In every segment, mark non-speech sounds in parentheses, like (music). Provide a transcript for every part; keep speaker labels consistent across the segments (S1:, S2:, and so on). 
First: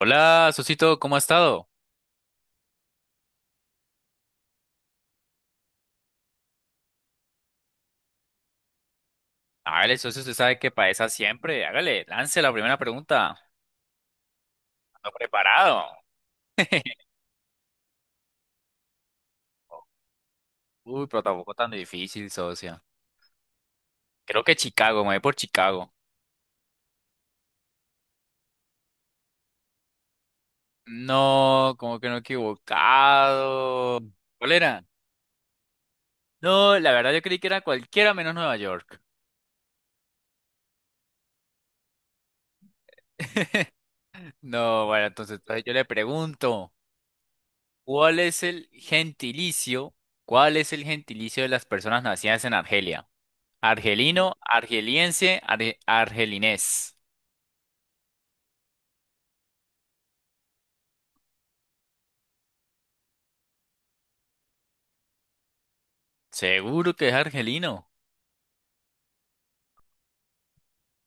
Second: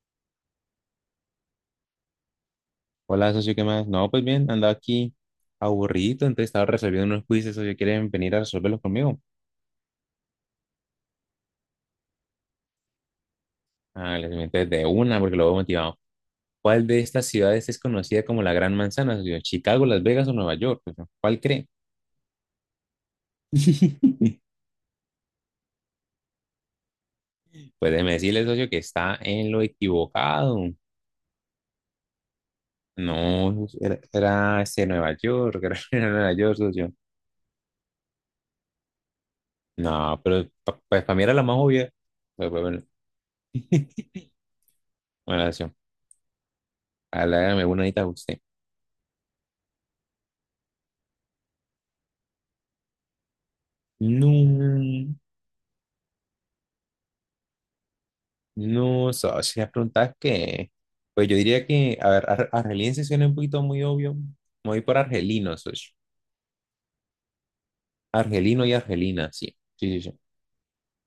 S1: Hola, Socito, ¿cómo ha estado?
S2: Hola, socio, ¿qué más? No, pues bien, andaba aquí aburrido, entonces estaba resolviendo unos quizzes, socio, ¿quieren venir a resolverlos conmigo?
S1: Hágale, socio, usted sabe que para esa siempre. Hágale, lance la primera pregunta.
S2: Ah, les meto de
S1: Ando
S2: una porque lo veo
S1: preparado.
S2: motivado. ¿Cuál de
S1: (laughs)
S2: estas ciudades es conocida como la Gran Manzana, socio? ¿Chicago, Las Vegas o Nueva York?
S1: Uy,
S2: Socio,
S1: pero
S2: ¿cuál
S1: tampoco
S2: cree?
S1: tan difícil, socio.
S2: (laughs)
S1: Creo que Chicago, me voy por Chicago.
S2: Pues déjeme decirle, socio, que está en lo equivocado.
S1: No, como que no he
S2: No, era,
S1: equivocado. ¿Cuál
S2: era
S1: era?
S2: este Nueva York, (laughs) era, Nueva York,
S1: No, la
S2: socio.
S1: verdad yo creí que era cualquiera menos Nueva York.
S2: No, pues para mí era la más obvia. Pero bueno, (laughs)
S1: (laughs) No, bueno, entonces,
S2: bueno,
S1: entonces yo
S2: socio,
S1: le pregunto,
S2: hágame una ahorita a
S1: ¿cuál
S2: usted.
S1: es el gentilicio? ¿Cuál es el gentilicio de las personas nacidas en Argelia? Argelino,
S2: No.
S1: argeliense, argelinés.
S2: No, socio, si las preguntas que, pues yo diría que, a ver, argeliense suena un poquito muy obvio. Me voy por argelino, socio.
S1: Seguro que es argelino.
S2: Argelino y argelina, sí. Sí, sí, sí.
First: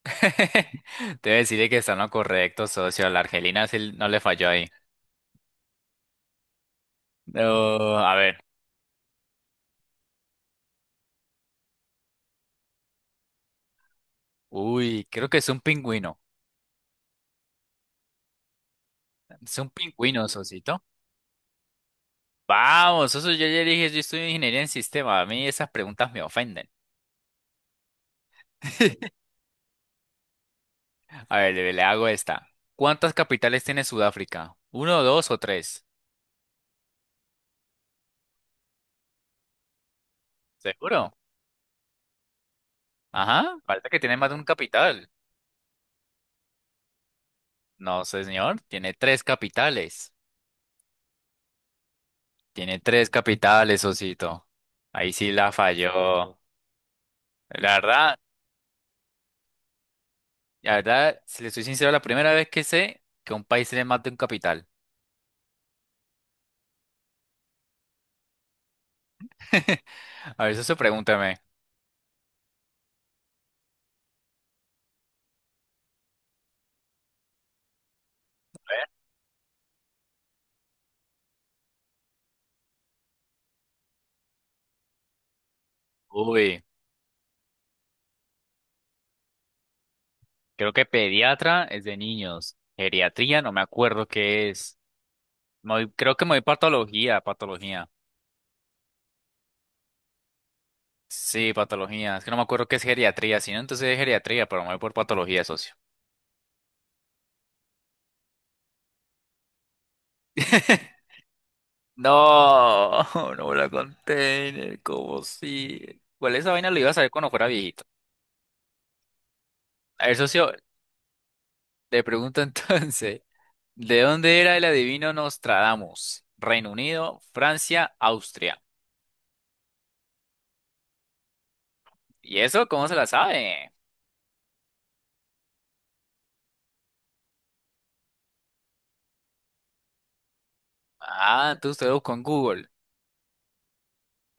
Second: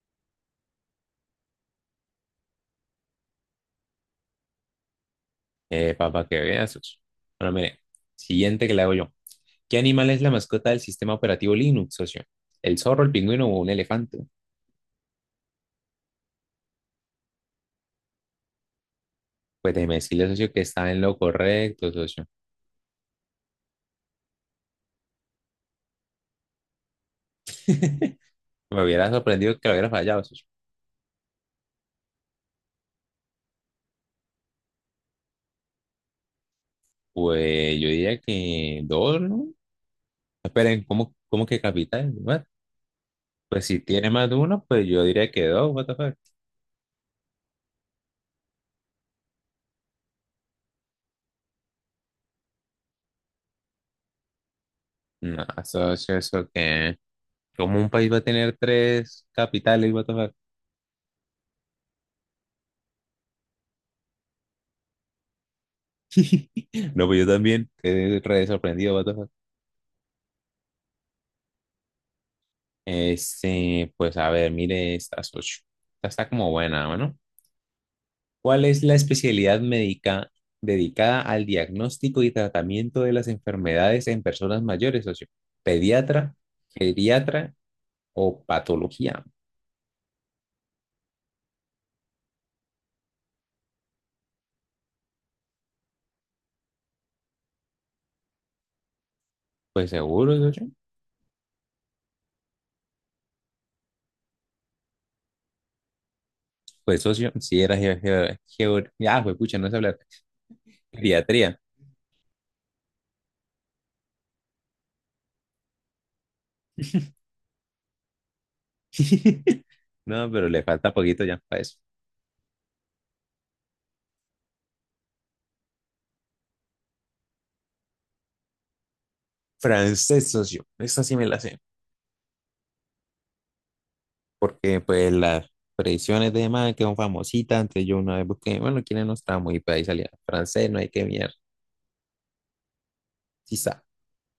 S1: (laughs) Debe decirle que está en lo correcto, socio. La argelina sí no le falló ahí.
S2: Papá, que veas, socio. Bueno, mire,
S1: No, a ver.
S2: siguiente que le hago yo. ¿Qué animal es la mascota del sistema operativo Linux, socio? ¿El zorro, el pingüino o un elefante?
S1: Uy, creo que es un pingüino. Es un
S2: Pues déjeme
S1: pingüino,
S2: decirle, socio, que
S1: socito.
S2: está en lo correcto, socio.
S1: Vamos, socio, yo ya dije, yo estudio ingeniería en sistema. A mí esas preguntas me ofenden.
S2: (laughs) Me hubiera
S1: (laughs)
S2: sorprendido que lo hubiera fallado, socio.
S1: A ver, le hago esta. ¿Cuántas capitales tiene Sudáfrica? ¿Uno, dos o tres?
S2: Pues yo diría que dos, ¿no? Esperen,
S1: ¿Seguro?
S2: ¿cómo que capital? ¿What?
S1: Ajá,
S2: Pues si
S1: falta que
S2: tiene
S1: tiene más
S2: más
S1: de
S2: de
S1: un
S2: uno, pues yo
S1: capital.
S2: diría que dos, what the fuck.
S1: No, señor, tiene tres capitales. Tiene tres capitales, Osito. Ahí sí
S2: No,
S1: la falló.
S2: eso, eso,
S1: No.
S2: eso que...
S1: La
S2: Como un país va
S1: verdad,
S2: a tener tres capitales, what the fuck.
S1: la verdad, si le soy sincero, la primera vez que sé que a un país se le mata un capital.
S2: (laughs) No, pues yo también, quedé re sorprendido, what the fuck.
S1: (laughs) A ver, eso pregúntame.
S2: Este, pues a ver, mire estas ocho. Esta está como buena, bueno. ¿Cuál es la especialidad médica dedicada al diagnóstico y tratamiento de las enfermedades en personas mayores, socio? ¿Pediatra,
S1: Uy,
S2: geriatra o patología?
S1: creo que pediatra es de niños. Geriatría, no me acuerdo qué es. Creo que me voy patología, patología.
S2: Pues seguro, socio.
S1: Sí, patología. Es que no me acuerdo qué es geriatría, si no entonces es geriatría, pero me voy por patología, socio.
S2: Pues socio, sí, era ah, fue pucha, no sé hablar.
S1: (laughs)
S2: Geriatría.
S1: No, (laughs) no me la container, como si. Bueno, esa vaina lo iba a saber cuando fuera viejito.
S2: (laughs)
S1: A ver,
S2: No, pero
S1: socio,
S2: le falta poquito ya para eso.
S1: le pregunto (laughs) entonces, ¿de dónde era el adivino Nostradamus? Reino Unido, Francia, Austria.
S2: Francés, socio. Esta sí me la sé.
S1: ¿Y eso cómo se la sabe?
S2: Porque pues las predicciones de más que son famositas. Antes yo una vez busqué, bueno, quiénes no estábamos y pues ahí salía. Francés, no hay que mirar.
S1: Ah, entonces usted lo buscó en Google.
S2: Quizá.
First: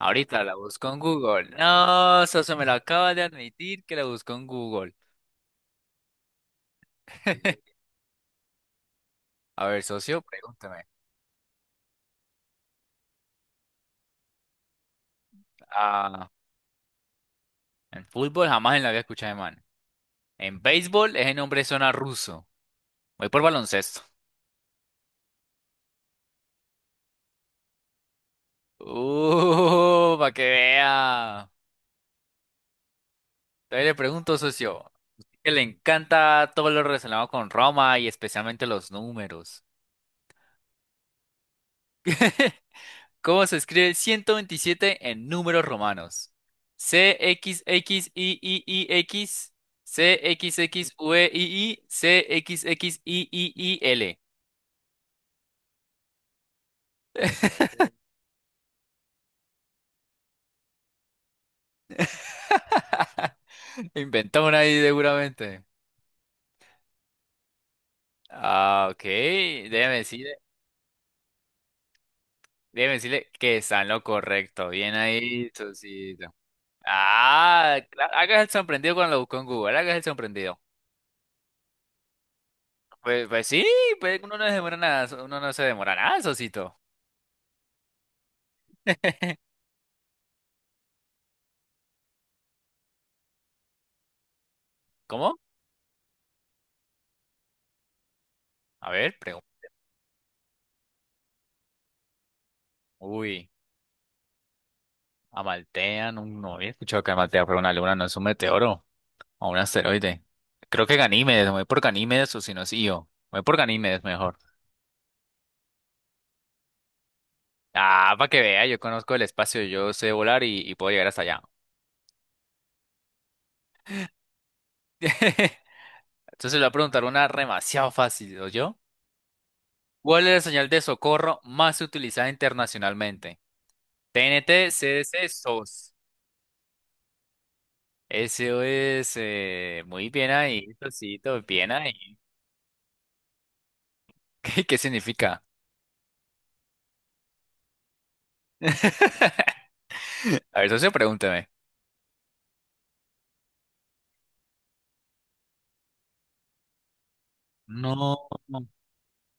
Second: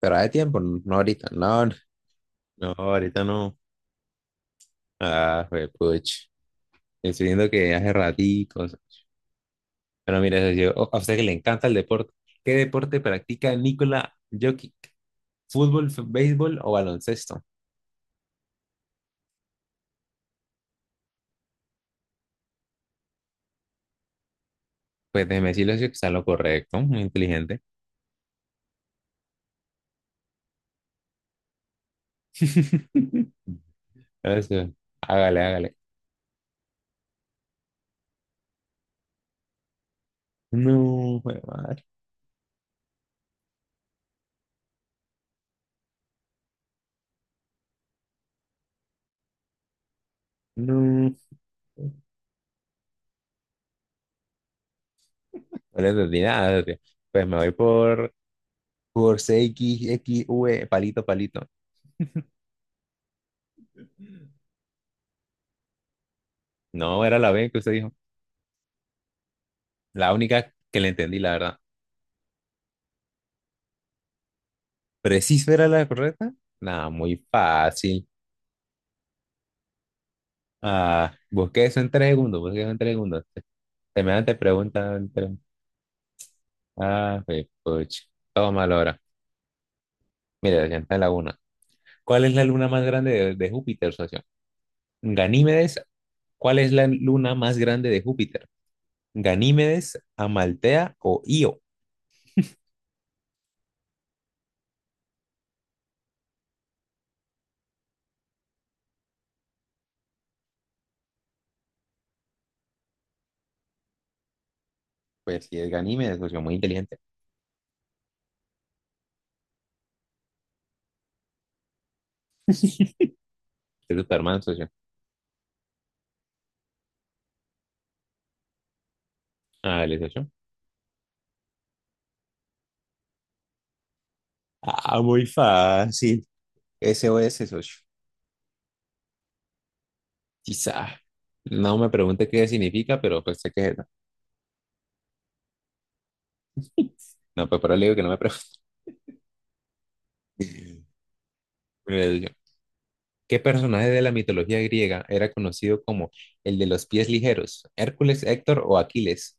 S2: Pero hay
S1: la
S2: tiempo, no
S1: busco
S2: no
S1: en
S2: ahorita,
S1: Google.
S2: no, no,
S1: No, socio, me lo
S2: no,
S1: acaba de
S2: ahorita no.
S1: admitir que la busco en Google.
S2: Ah, fue pucha. Estoy viendo que
S1: (laughs)
S2: hace raticos.
S1: A ver,
S2: Pero
S1: socio,
S2: mira, socio,
S1: pregúntame.
S2: a usted que le encanta el deporte. ¿Qué deporte practica Nikola Jokic? ¿Fútbol,
S1: Ah,
S2: béisbol o baloncesto?
S1: en fútbol jamás en la había escuchado de man. En béisbol es el nombre zona ruso. Voy por baloncesto.
S2: Pues déjeme decirle si está en lo correcto, muy inteligente.
S1: Para que vea. Todavía le pregunto,
S2: Eso,
S1: socio,
S2: hágale,
S1: que le
S2: hágale.
S1: encanta todo lo relacionado con Roma y especialmente los números.
S2: No, jue madre,
S1: ¿Cómo se escribe 127 en números romanos? CXXIIIX,
S2: no.
S1: CXXVII, CXXIIIL.
S2: No le entendí nada, tío. Pues por C x x CXXV, palito, palito.
S1: (laughs) Inventó una ahí seguramente.
S2: No, era la B que usted dijo.
S1: Ah, ok, déjame
S2: La
S1: decir.
S2: única que le entendí, la verdad.
S1: Déjeme decirle que está en lo correcto. Bien
S2: ¿Pero sí
S1: ahí,
S2: era la
S1: Sosito.
S2: correcta? Nada, muy
S1: Ah,
S2: fácil.
S1: claro, hagas el sorprendido cuando lo buscó en Google, hagas el sorprendido.
S2: Ah, busqué eso en tres segundos, busqué eso en tres segundos.
S1: Pues sí, pues
S2: Semejante
S1: uno no se demora
S2: pregunta.
S1: nada,
S2: En tres-
S1: uno no se demora nada, Sosito.
S2: Ah, pues, puch. Todo mal ahora.
S1: (laughs)
S2: Mira, ya está en la una. ¿Cuál es la luna más grande de Júpiter, socio?
S1: ¿Cómo?
S2: Ganímedes. ¿Cuál es la luna más grande de Júpiter?
S1: A ver, pregunta.
S2: Ganímedes, Amaltea o Io.
S1: Uy, Amaltea, no, no había escuchado que Amaltea fuera una luna, no es un meteoro o un asteroide. Creo que Ganímedes, me voy por Ganímedes o si no es Io. Me voy por Ganímedes mejor.
S2: Pues si es Ganímedes, socio, muy inteligente.
S1: Ah, para que vea, yo conozco el espacio, yo sé volar y puedo llegar hasta allá.
S2: Es Superman, socio.
S1: (laughs) Entonces le voy a preguntar una demasiado fácil, yo?
S2: Ah, ¿le
S1: ¿Cuál
S2: socio?
S1: es la señal de socorro más utilizada internacionalmente? T T N T, C
S2: Ah,
S1: TNT, CDC,
S2: muy
S1: SOS.
S2: fácil. SOS, socio.
S1: SOS. Muy bien ahí,
S2: Quizá.
S1: Sosito, bien
S2: No me
S1: ahí.
S2: pregunte qué significa, pero pues sé que es eso.
S1: (laughs) ¿Qué, qué significa?
S2: No, pues por ahora le digo que no me pregunte.
S1: (laughs) A ver, socio,
S2: (laughs)
S1: pregúnteme.
S2: Mire, socio, ¿qué personaje de la mitología griega era conocido como el de los pies ligeros?
S1: No.
S2: ¿Hércules, Héctor o Aquiles?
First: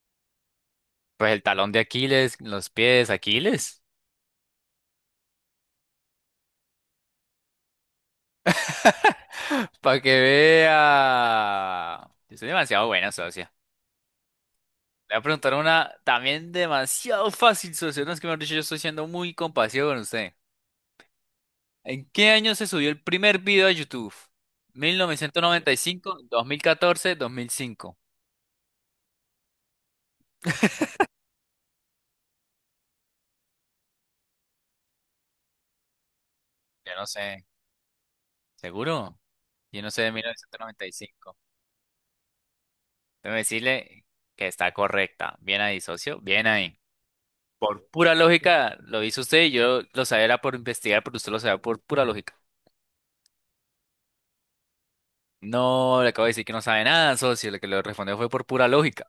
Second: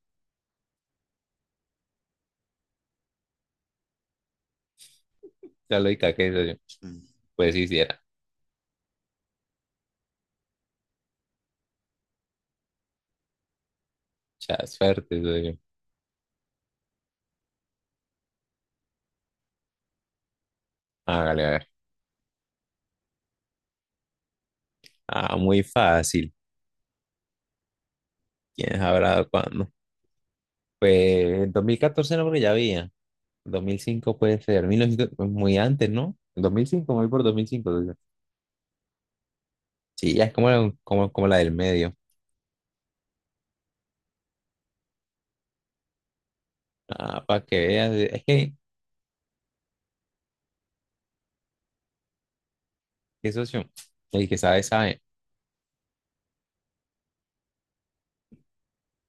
S1: Pues el talón de Aquiles, los pies, Aquiles.
S2: La lógica que eso yo. Mm. Pues hiciera.
S1: (gasps) (laughs) Para que vea. Yo soy demasiado buena, socia.
S2: Ya,
S1: Le voy
S2: suerte,
S1: a
S2: eso
S1: preguntar
S2: yo.
S1: una también demasiado fácil, socio. No es que me han dicho, yo estoy siendo muy compasivo con usted.
S2: Hágale, a ver.
S1: ¿En qué año se subió el primer video a YouTube? Mil
S2: Ah,
S1: novecientos
S2: muy
S1: noventa y cinco,
S2: fácil.
S1: 2014, 2005.
S2: ¿Quién sabrá cuándo? Pues en 2014 no, porque ya había. Dos mil cinco puede ser. 1900, pues, muy antes, ¿no? Dos mil cinco,
S1: Yo no
S2: voy por
S1: sé,
S2: 2005, socio.
S1: ¿seguro? Yo no sé de
S2: Sí,
S1: mil
S2: ya es como
S1: novecientos
S2: la,
S1: noventa y
S2: como, como la
S1: cinco.
S2: del medio.
S1: Déjame decirle que está correcta. Bien ahí, socio, bien ahí.
S2: Ah, para que veas.
S1: Pura
S2: Es que,
S1: lógica, lo hizo usted y yo lo sabía era por investigar, pero usted lo sabía por pura lógica.
S2: qué socio. El que sabe, sabe.
S1: No, le acabo de decir que no sabe nada, socio. Lo que le respondió fue por pura lógica.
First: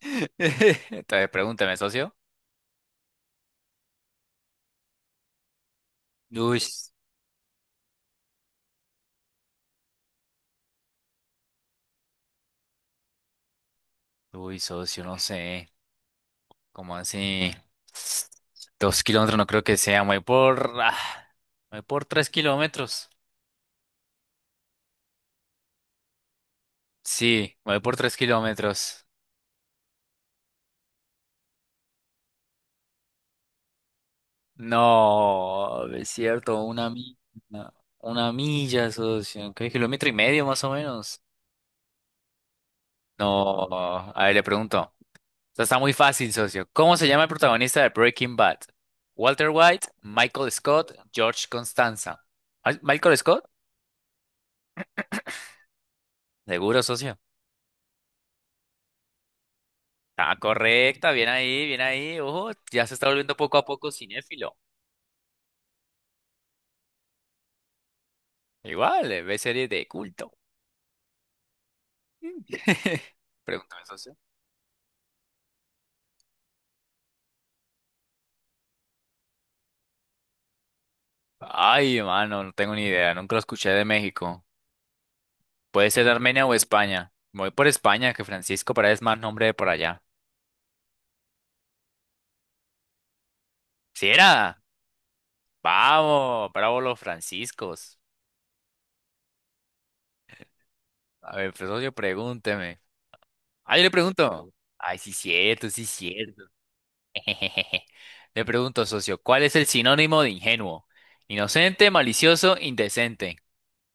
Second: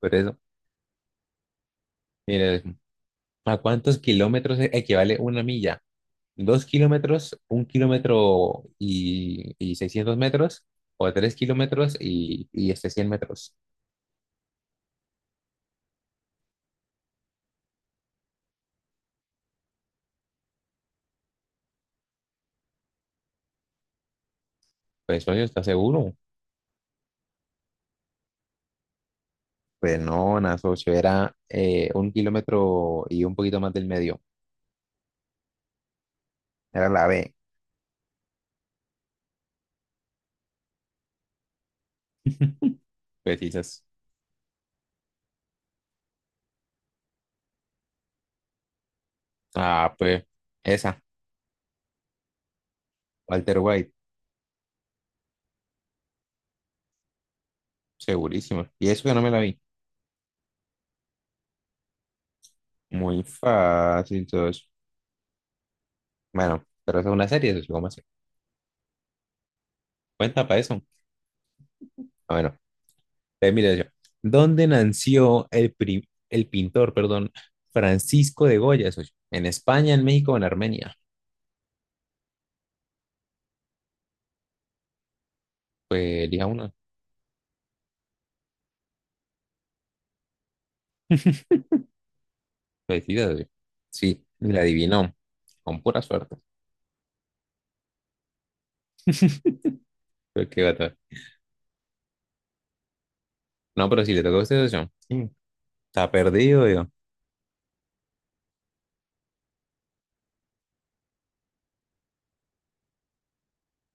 S2: Por eso,
S1: (laughs) Entonces, pregúnteme, socio.
S2: mire, ¿a cuántos kilómetros equivale una milla?
S1: Uy,
S2: Dos kilómetros, un kilómetro y 600 metros, o tres kilómetros y 100 metros.
S1: uy, socio, no sé. Como así, 2 kilómetros no creo que sea. Me voy por, ah, me voy por 3 kilómetros.
S2: Pues, socio, ¿estás seguro?
S1: Sí, me voy por tres kilómetros.
S2: Pues no, nada, socio, era un kilómetro y un poquito más del medio.
S1: No, es cierto,
S2: Era la B.
S1: una milla, socio. ¿Qué kilómetro y medio más o menos?
S2: (laughs) Pues
S1: No,
S2: quizás.
S1: a ver, le pregunto. Esta está muy fácil, socio. ¿Cómo se llama el protagonista de Breaking Bad? Walter White,
S2: Ah, pues
S1: Michael Scott,
S2: esa,
S1: George Constanza. ¿Michael Scott?
S2: Walter White,
S1: Seguro, socio.
S2: segurísimo. Y eso que no me la vi.
S1: Ah, correcta, bien ahí, bien ahí. Ojo, ya se está
S2: Muy
S1: volviendo poco a poco
S2: fácil,
S1: cinéfilo.
S2: socio. Bueno, pero esa es una serie, socio, ¿cómo así?
S1: Igual, ve series de culto.
S2: Cuenta para eso. Ah,
S1: Mm.
S2: bueno,
S1: (laughs)
S2: eh, mira yo.
S1: Pregúntame, socio.
S2: ¿Dónde nació el, el pintor, perdón, Francisco de Goya, socio? ¿En España, en México o en Armenia?
S1: Ay, mano, no tengo ni idea, nunca lo escuché de México. Puede ser de
S2: Pues
S1: Armenia
S2: elija
S1: o
S2: una.
S1: España. Me Voy por España, que Francisco Paredes más nombre de por allá.
S2: (laughs) Felicidades, socio.
S1: ¿Sí
S2: Sí,
S1: era?
S2: la adivinó. Con pura suerte.
S1: Vamos, bravo los franciscos.
S2: Pero qué gata.
S1: A ver, pues, socio, pregúnteme. Ah, yo
S2: No,
S1: le
S2: pero si le toca a
S1: pregunto.
S2: usted, socio.
S1: Ay, sí,
S2: Sí,
S1: cierto, sí,
S2: está
S1: cierto.
S2: perdido, yo.
S1: (laughs) Le pregunto, socio, ¿cuál es el sinónimo de ingenuo? Inocente, malicioso, indecente.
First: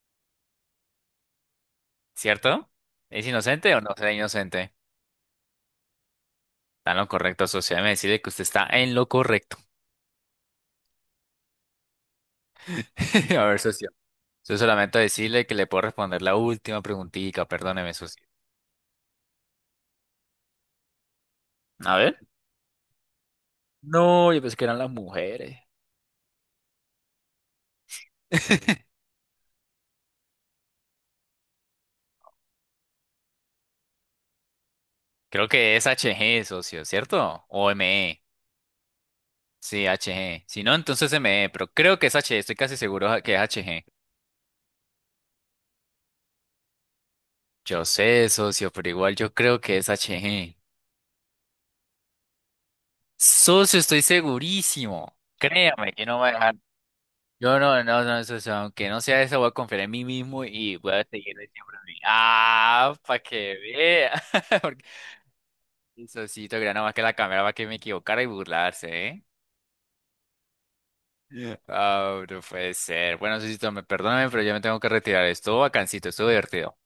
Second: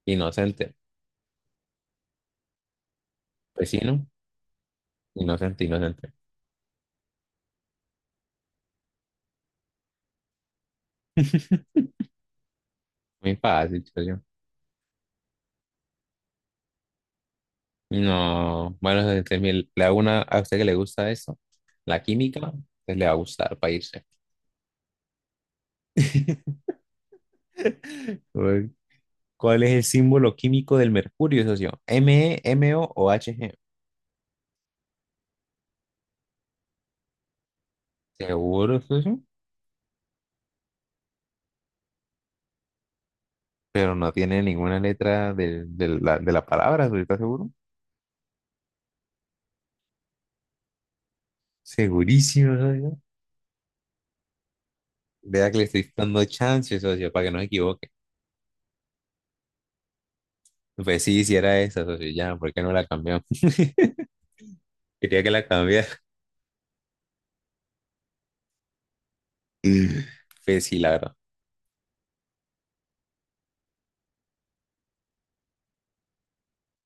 S2: Inocente.
S1: ¿Cierto? ¿Es
S2: Pues
S1: inocente
S2: sí,
S1: o no
S2: ¿no?
S1: será inocente?
S2: Inocente, inocente.
S1: Está en lo correcto, socio. Déjeme decirle que usted está en lo correcto.
S2: (laughs) Muy
S1: (laughs) A ver,
S2: fácil,
S1: socio.
S2: socio.
S1: Yo solamente decirle que le puedo responder la última preguntita. Perdóneme, socio.
S2: No. Bueno, socio, entonces, mire, le hago una a usted que le gusta eso.
S1: A
S2: La
S1: ver.
S2: química, pues le va a gustar para irse.
S1: No, yo pensé que eran las mujeres.
S2: (laughs) Ok,
S1: (laughs)
S2: ¿cuál es el símbolo químico del mercurio, socio? M, M, O o H, G.
S1: Creo que es HG, socio, ¿cierto? O ME.
S2: ¿Seguro, socio?
S1: Sí, HG. Si no, entonces ME, pero creo que es HG. Estoy casi seguro que es HG.
S2: Pero no tiene ninguna letra de la palabra, socio, ¿estás seguro?
S1: Yo sé, socio, pero igual yo creo que es HG.
S2: Segurísimo, socio.
S1: Socio, estoy segurísimo.
S2: Vea que le estoy
S1: Créame que no
S2: dando
S1: va a dejar.
S2: chance, socio, para que no se
S1: Yo no,
S2: equivoque.
S1: no, no, socio, aunque no sea eso, voy a confiar en mí mismo y voy
S2: Pues
S1: a
S2: sí, si
S1: seguir de
S2: era
S1: siempre en
S2: esa,
S1: mí.
S2: socio, ya, ¿por qué no la
S1: Ah, para
S2: cambió?
S1: que
S2: (laughs)
S1: vea. (laughs) Porque
S2: Quería que la cambiara.
S1: el socito quería nada más que la cámara para que me equivocara y burlarse, ¿eh?
S2: (laughs) Pues sí, la verdad.
S1: Ah, no puede ser. Bueno, socito, me perdóname, pero ya me tengo que retirar. Estuvo bacancito, estuvo divertido.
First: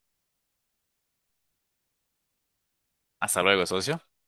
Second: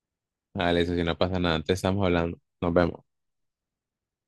S2: Vale, socio, no pasa nada, entonces estamos hablando. Nos vemos.
S1: Hasta luego, socio.